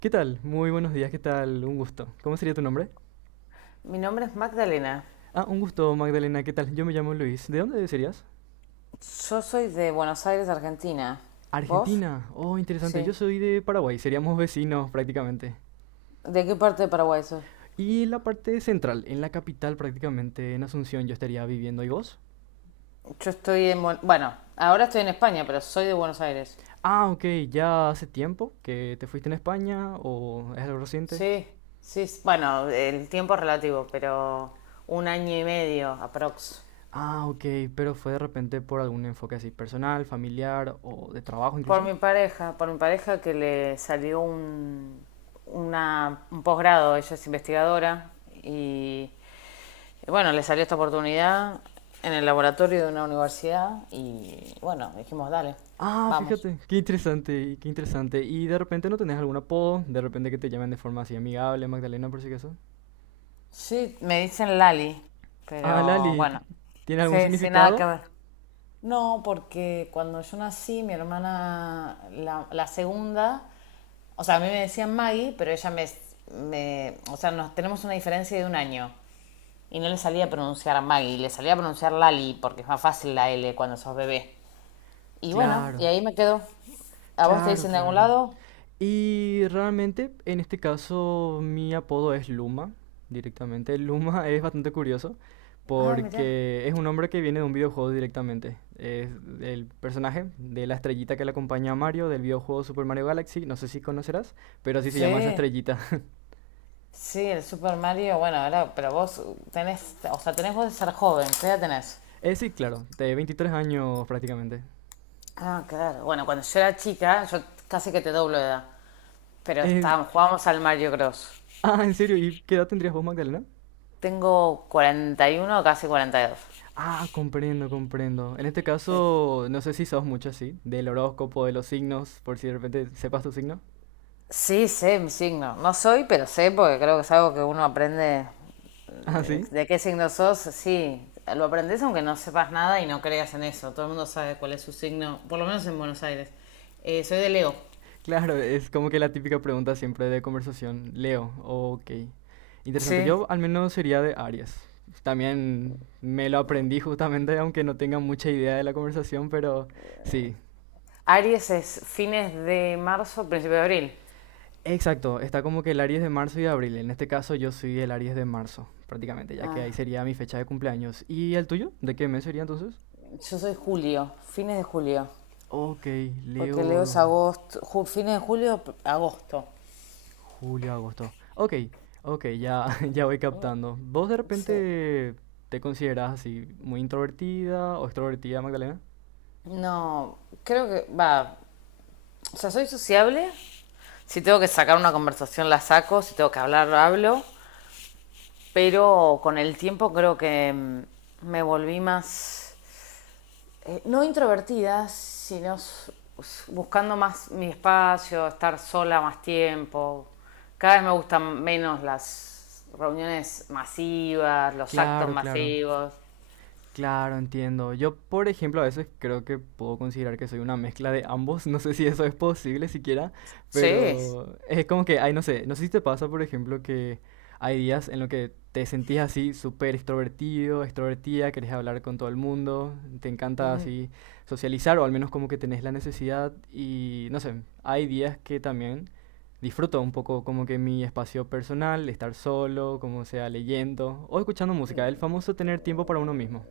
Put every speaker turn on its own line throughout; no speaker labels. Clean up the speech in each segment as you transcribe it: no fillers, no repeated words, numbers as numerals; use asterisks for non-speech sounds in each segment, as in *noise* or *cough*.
¿Qué tal? Muy buenos días, ¿qué tal? Un gusto. ¿Cómo sería tu nombre?
Mi nombre es Magdalena.
Ah, un gusto, Magdalena, ¿qué tal? Yo me llamo Luis. ¿De dónde serías?
Yo soy de Buenos Aires, Argentina. ¿Vos?
Argentina. Oh, interesante. Yo
Sí.
soy de Paraguay, seríamos vecinos prácticamente.
¿De qué parte de Paraguay sos?
Y la parte central, en la capital prácticamente, en Asunción, yo estaría viviendo. ¿Y vos?
Yo estoy en... Buen- Bueno, ahora estoy en España, pero soy de Buenos Aires.
Ah, ok, ¿ya hace tiempo que te fuiste en España o es algo reciente?
Sí, sí. Bueno, el tiempo es relativo, pero un año y medio aprox.
Ah, ok, pero fue de repente por algún enfoque así, personal, familiar o de trabajo incluso.
Por mi pareja que le salió un posgrado, ella es investigadora y Y bueno, le salió esta oportunidad en el laboratorio de una universidad y bueno, dijimos, dale,
Ah,
vamos.
fíjate, qué interesante, qué interesante. ¿Y de repente no tenés algún apodo? ¿De repente que te llamen de forma así amigable, Magdalena, por si acaso?
Sí, me dicen Lali,
Ah,
pero
Lali,
bueno,
¿tiene algún
sí, sí, nada que
significado?
ver. No, porque cuando yo nací, mi hermana, la segunda, o sea, a mí me decían Maggie, pero ella o sea, nos tenemos una diferencia de un año. Y no le salía a pronunciar Maggie, le salía a pronunciar Lali, porque es más fácil la L cuando sos bebé. Y bueno, y
Claro.
ahí me quedo. ¿A vos te
Claro,
dicen de algún
claro.
lado?
Y realmente, en este caso, mi apodo es Luma, directamente. Luma *laughs* es bastante curioso
Ah, mirá.
porque es un nombre que viene de un videojuego directamente. Es el personaje de la estrellita que le acompaña a Mario del videojuego Super Mario Galaxy. No sé si conocerás, pero así se
Sí,
llama esa estrellita. *laughs*
sí, el Super Mario. Bueno, ahora, pero vos tenés, o sea, tenés vos de ser joven, ¿qué edad tenés?
Sí, claro, de 23 años prácticamente.
Ah, claro. Bueno, cuando yo era chica, yo casi que te doblo de edad. Pero
Eh,
estábamos, jugábamos al Mario Bros.
ah, ¿en serio? ¿Y qué edad tendrías vos, Magdalena?
Tengo 41, casi 42.
Ah, comprendo, comprendo. En este
Sí, sí.
caso, no sé si sos mucho así, del horóscopo, de los signos, por si de repente sepas tu signo. *laughs*
Sí, sé mi signo. No soy, pero sé porque creo que es algo que uno aprende.
Ah, sí.
¿De qué signo sos? Sí, lo aprendes aunque no sepas nada y no creas en eso. Todo el mundo sabe cuál es su signo, por lo menos en Buenos Aires. Soy de Leo.
Claro, es como que la típica pregunta siempre de conversación. Leo, ok. Interesante.
Sí.
Yo al menos sería de Aries. También me lo aprendí justamente, aunque no tenga mucha idea de la conversación, pero sí.
Aries es fines de marzo, principio de abril.
Exacto, está como que el Aries de marzo y de abril. En este caso yo soy el Aries de marzo, prácticamente, ya que ahí
Ah,
sería mi fecha de cumpleaños. ¿Y el tuyo? ¿De qué mes sería entonces?
yo soy julio, fines de julio.
Ok,
Porque Leo es
Leo,
agosto, fines de julio, agosto.
julio, agosto. Ok, ok, ya, *laughs* ya voy captando. ¿Vos de
Sí.
repente te consideras así muy introvertida o extrovertida, Magdalena?
No, creo que va. O sea, soy sociable. Si tengo que sacar una conversación, la saco. Si tengo que hablar, hablo. Pero con el tiempo creo que me volví más no introvertida, sino buscando más mi espacio, estar sola más tiempo. Cada vez me gustan menos las reuniones masivas, los actos
Claro, claro.
masivos.
Claro, entiendo. Yo, por ejemplo, a veces creo que puedo considerar que soy una mezcla de ambos. *laughs* No sé si eso es posible siquiera,
Sí,
pero es como que, ay, no sé, no sé si te pasa, por ejemplo, que hay días en los que te sentís así súper extrovertido, extrovertida, querés hablar con todo el mundo, te encanta
mm,
así socializar o al menos como que tenés la necesidad y, no sé, hay días que también disfruto un poco como que mi espacio personal, estar solo, como sea leyendo o escuchando música, el famoso tener tiempo para uno mismo.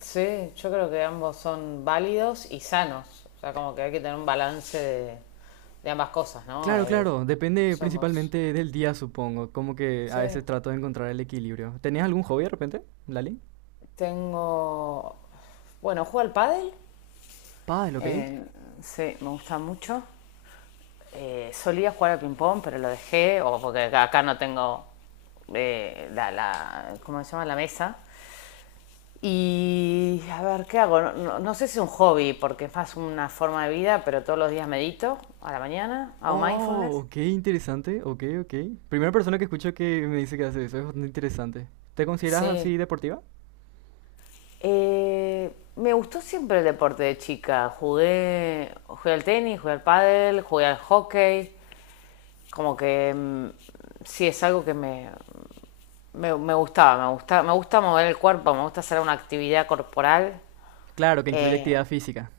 sí, yo creo que ambos son válidos y sanos. O sea, como que hay que tener un balance de ambas cosas, ¿no?
Claro, claro, depende
Somos.
principalmente del día, supongo. Como que a
Sí,
veces trato de encontrar el equilibrio. ¿Tenías algún hobby de repente, Lali?
tengo. Bueno, juego al pádel.
Pádel, ok.
Eh, sí, me gusta mucho. Solía jugar al ping-pong, pero lo dejé, o porque acá no tengo ¿cómo se llama? La mesa. Y a ver, ¿qué hago? No, no sé si es un hobby, porque es más una forma de vida, pero todos los días medito a la mañana, hago
Oh,
mindfulness.
ok, interesante, ok, ok. Primera persona que escucho que me dice que hace eso, es bastante interesante. ¿Te consideras así
Sí.
deportiva?
Me gustó siempre el deporte de chica. Jugué al tenis, jugué al pádel, jugué al hockey. Como que sí es algo que me gustaba, me gusta mover el cuerpo, me gusta hacer una actividad corporal.
Claro, que incluye
Eh,
actividad física.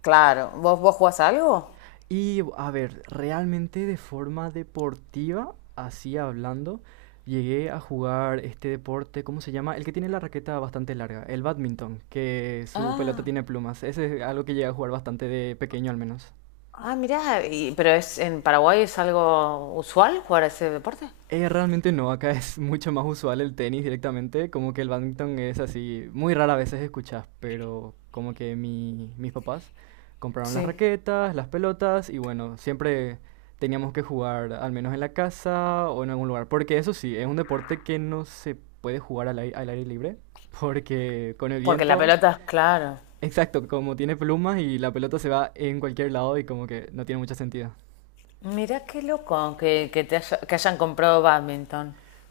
claro, ¿vos jugás a algo?
Y a ver, realmente de forma deportiva, así hablando, llegué a jugar este deporte, ¿cómo se llama? El que tiene la raqueta bastante larga, el badminton, que su pelota
Ah,
tiene plumas. Ese es algo que llegué a jugar bastante de pequeño al menos.
ah, mirá, pero es en Paraguay es algo usual jugar a ese deporte.
Realmente no, acá es mucho más usual el tenis directamente, como que el badminton es así, muy rara a veces escuchas, pero como que mis papás compraron las
Sí.
raquetas, las pelotas y bueno, siempre teníamos que jugar al menos en la casa o en algún lugar, porque eso sí, es un deporte que no se puede jugar al aire libre, *laughs* porque con el Porque
Porque la
viento,
pelota, es claro.
exacto, como tiene plumas y la pelota se va en cualquier lado y como que no tiene mucho sentido.
Mirá qué loco que hayan comprado bádminton.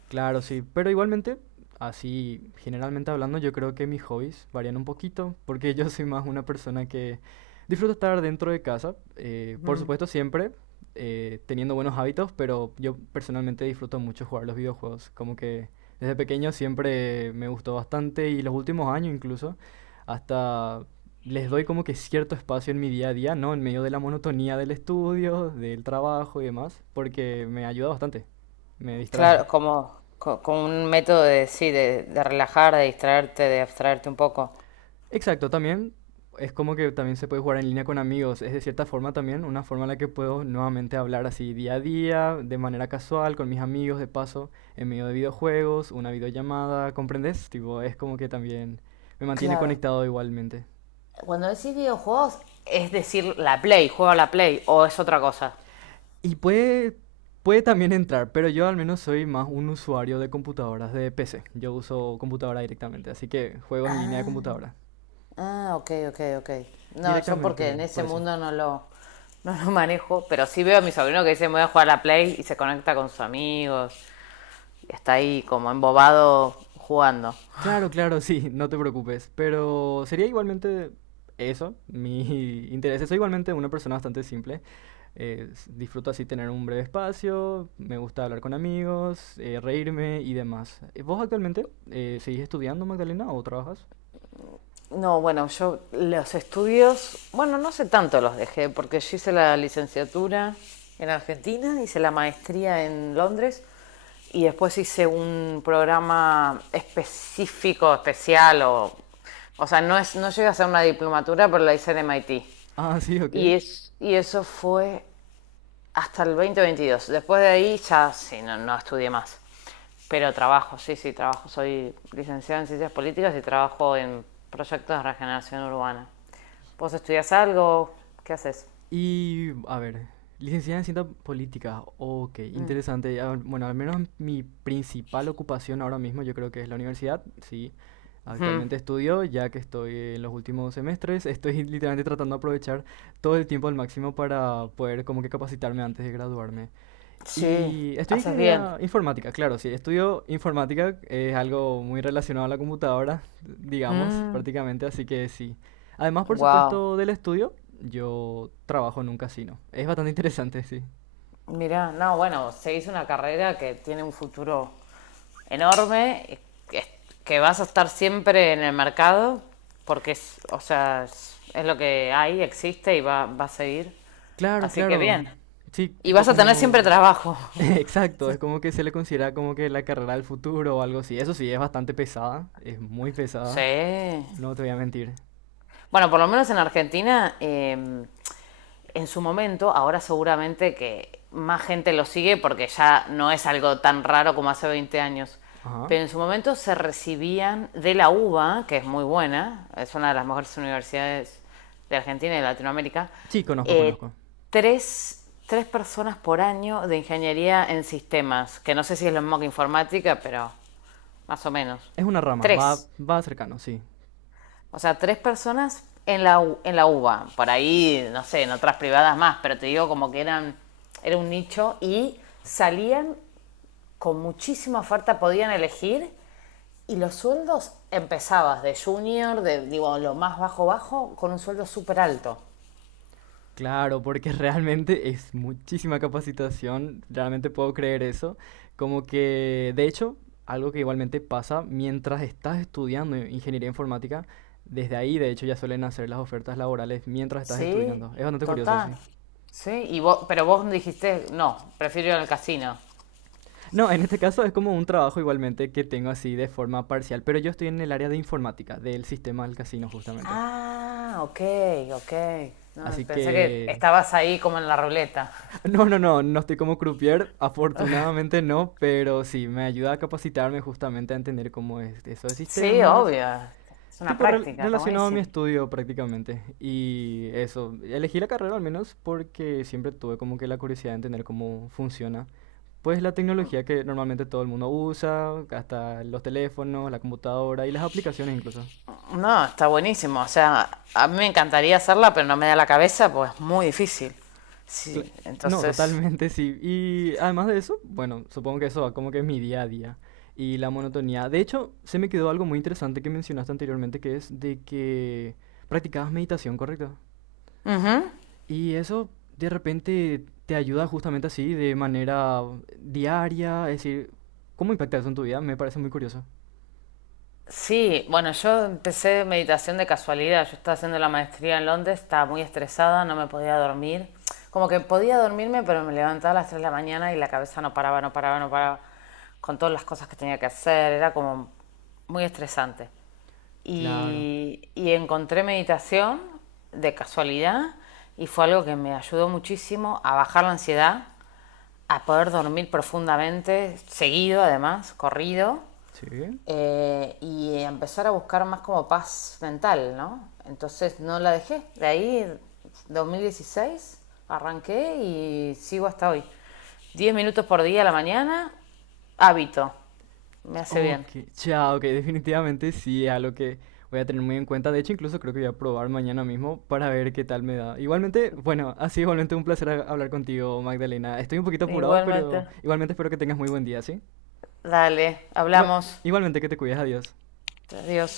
Claro, sí, pero igualmente, así generalmente hablando, yo creo que mis hobbies varían un poquito, porque *laughs* yo soy más una persona que disfruto estar dentro de casa, por
Ujú.
supuesto siempre teniendo buenos hábitos, pero yo personalmente disfruto mucho jugar los videojuegos, como que desde pequeño siempre me gustó bastante y los últimos años incluso, hasta les doy como que cierto espacio en mi día a día, ¿no? En medio de la monotonía del estudio, del trabajo y demás, porque me ayuda bastante, me
Claro,
distrae.
como un método de, sí, de relajar, de distraerte, de abstraerte un poco.
Exacto, también es como que también se puede jugar en línea con amigos. Es de cierta forma también una forma en la que puedo nuevamente hablar así día a día, de manera casual, con mis amigos, de paso, en medio de videojuegos, una videollamada, ¿comprendes? Tipo, es como que también me mantiene
Claro.
conectado igualmente.
Cuando decís videojuegos, es decir, la Play, ¿juego a la Play, o es otra cosa?
Y puede también entrar, pero yo al menos soy más un usuario de computadoras, de PC. Yo uso computadora directamente, así que juegos en línea de
Ah,
computadora.
ah, ok, ok, ok. No, yo porque en
Directamente,
ese
por eso.
mundo no lo manejo, pero sí veo a mi sobrino que dice me voy a jugar a la Play y se conecta con sus amigos y está ahí como embobado jugando.
Claro, claro, sí, *laughs* no te preocupes. Pero sería igualmente eso, mi *laughs* interés. Soy igualmente una persona bastante simple. Disfruto así tener un breve espacio, me gusta hablar con amigos, reírme y demás. ¿Vos actualmente seguís estudiando, Magdalena, o trabajas?
No, bueno, yo los estudios, bueno, no sé tanto los dejé, porque yo hice la licenciatura en Argentina, hice la maestría en Londres y después hice un programa específico, especial, o sea, no llegué a hacer una diplomatura, pero la hice en MIT.
Ah, sí, ok.
Y eso fue hasta el 2022. Después de ahí ya sí, no estudié más. Pero trabajo, sí, sí, trabajo. Soy licenciada en Ciencias Políticas y trabajo en proyectos de regeneración urbana. ¿Vos estudias algo? ¿Qué haces?
Y, a ver, licenciada en Ciencias Políticas, ok,
Mm.
interesante. Ah, bueno, al menos mi principal ocupación ahora mismo yo creo que es la universidad, sí.
Ujú.
Actualmente estudio, ya que estoy en los últimos semestres, estoy *laughs* literalmente tratando de aprovechar todo el tiempo al máximo para poder como que capacitarme antes de graduarme.
Sí,
Y estudio
haces bien.
ingeniería informática, claro, sí. Estudio informática, es algo muy relacionado a la computadora, digamos,
Mm.
prácticamente, así que sí. Además, por
Wow.
supuesto, del estudio, yo trabajo en un casino. Es bastante interesante, sí.
Mirá, no, bueno, se hizo una carrera que tiene un futuro enorme, y que, que vas a estar siempre en el mercado, porque o sea, es lo que hay, existe y va a seguir.
Claro,
Así que
claro.
bien.
Sí,
Y
tipo
vas a tener siempre
como...
trabajo.
*laughs*
*laughs*
Exacto, es como que se le considera como que la carrera del futuro o algo así. Eso sí, es bastante pesada, es muy pesada,
Sí.
no te voy a mentir.
Bueno, por lo menos en Argentina, en su momento, ahora seguramente que más gente lo sigue porque ya no es algo tan raro como hace 20 años.
Ajá.
Pero en su momento se recibían de la UBA, que es muy buena, es una de las mejores universidades de Argentina y de Latinoamérica,
Sí, conozco,
eh,
conozco.
tres personas por año de ingeniería en sistemas, que no sé si es lo mismo que informática, pero más o menos.
Es una rama, va,
Tres.
va cercano, sí.
O sea, tres personas en la UBA. Por ahí, no sé, en otras privadas más, pero te digo como que era un nicho y salían con muchísima oferta, podían elegir y los sueldos empezabas de junior, de digo, lo más bajo bajo, con un sueldo súper alto.
Claro, porque *laughs* realmente es muchísima capacitación, realmente puedo creer eso. Como que, de hecho, algo que igualmente pasa mientras estás estudiando ingeniería informática, desde ahí de hecho ya suelen hacer las ofertas laborales mientras estás
Sí,
estudiando. Es bastante curioso, sí.
total. Sí, pero vos dijiste, no, prefiero ir al casino.
No, en este caso es como un trabajo igualmente que tengo así de forma parcial, pero yo estoy en el área de informática, del sistema del casino justamente.
Ah, ok, ok. No,
Así
pensé que
que...
estabas ahí como en la ruleta.
No, no, no, no estoy como croupier, afortunadamente no, pero sí, me ayuda a capacitarme justamente a entender cómo es eso de
Sí,
sistemas,
obvio. Es una
tipo
práctica, está
relacionado a mi
buenísimo.
estudio prácticamente. Y eso, elegí la carrera al menos porque siempre tuve como que la curiosidad de entender cómo funciona. Pues la tecnología que normalmente todo el mundo usa, hasta los teléfonos, la computadora y las aplicaciones incluso.
No, está buenísimo. O sea, a mí me encantaría hacerla, pero no me da la cabeza, pues es muy difícil.
Cla-
Sí,
No,
entonces.
totalmente sí. Y además de eso, bueno, supongo que eso va como que es mi día a día y la monotonía. De hecho, se me quedó algo muy interesante que mencionaste anteriormente, que es de que practicabas meditación, ¿correcto?
Ujú.
Y eso de repente te ayuda justamente así, de manera diaria, es decir, ¿cómo impacta eso en tu vida? Me parece muy curioso.
Sí, bueno, yo empecé meditación de casualidad. Yo estaba haciendo la maestría en Londres, estaba muy estresada, no me podía dormir. Como que podía dormirme, pero me levantaba a las 3 de la mañana y la cabeza no paraba, no paraba, no paraba. Con todas las cosas que tenía que hacer, era como muy estresante.
Claro.
Y encontré meditación de casualidad y fue algo que me ayudó muchísimo a bajar la ansiedad, a poder dormir profundamente, seguido además, corrido,
Sí.
y empezar a buscar más como paz mental, ¿no? Entonces no la dejé. De ahí, 2016, arranqué y sigo hasta hoy. 10 minutos por día a la mañana, hábito. Me hace
Ok,
bien.
ya, ok, definitivamente sí, es algo que voy a tener muy en cuenta. De hecho, incluso creo que voy a probar mañana mismo para ver qué tal me da. Igualmente, bueno, ha sido igualmente un placer hablar contigo, Magdalena. Estoy un poquito apurado,
Igualmente.
pero igualmente espero que tengas muy buen día, ¿sí?
Dale,
Igual,
hablamos.
igualmente que te cuides, adiós.
Adiós.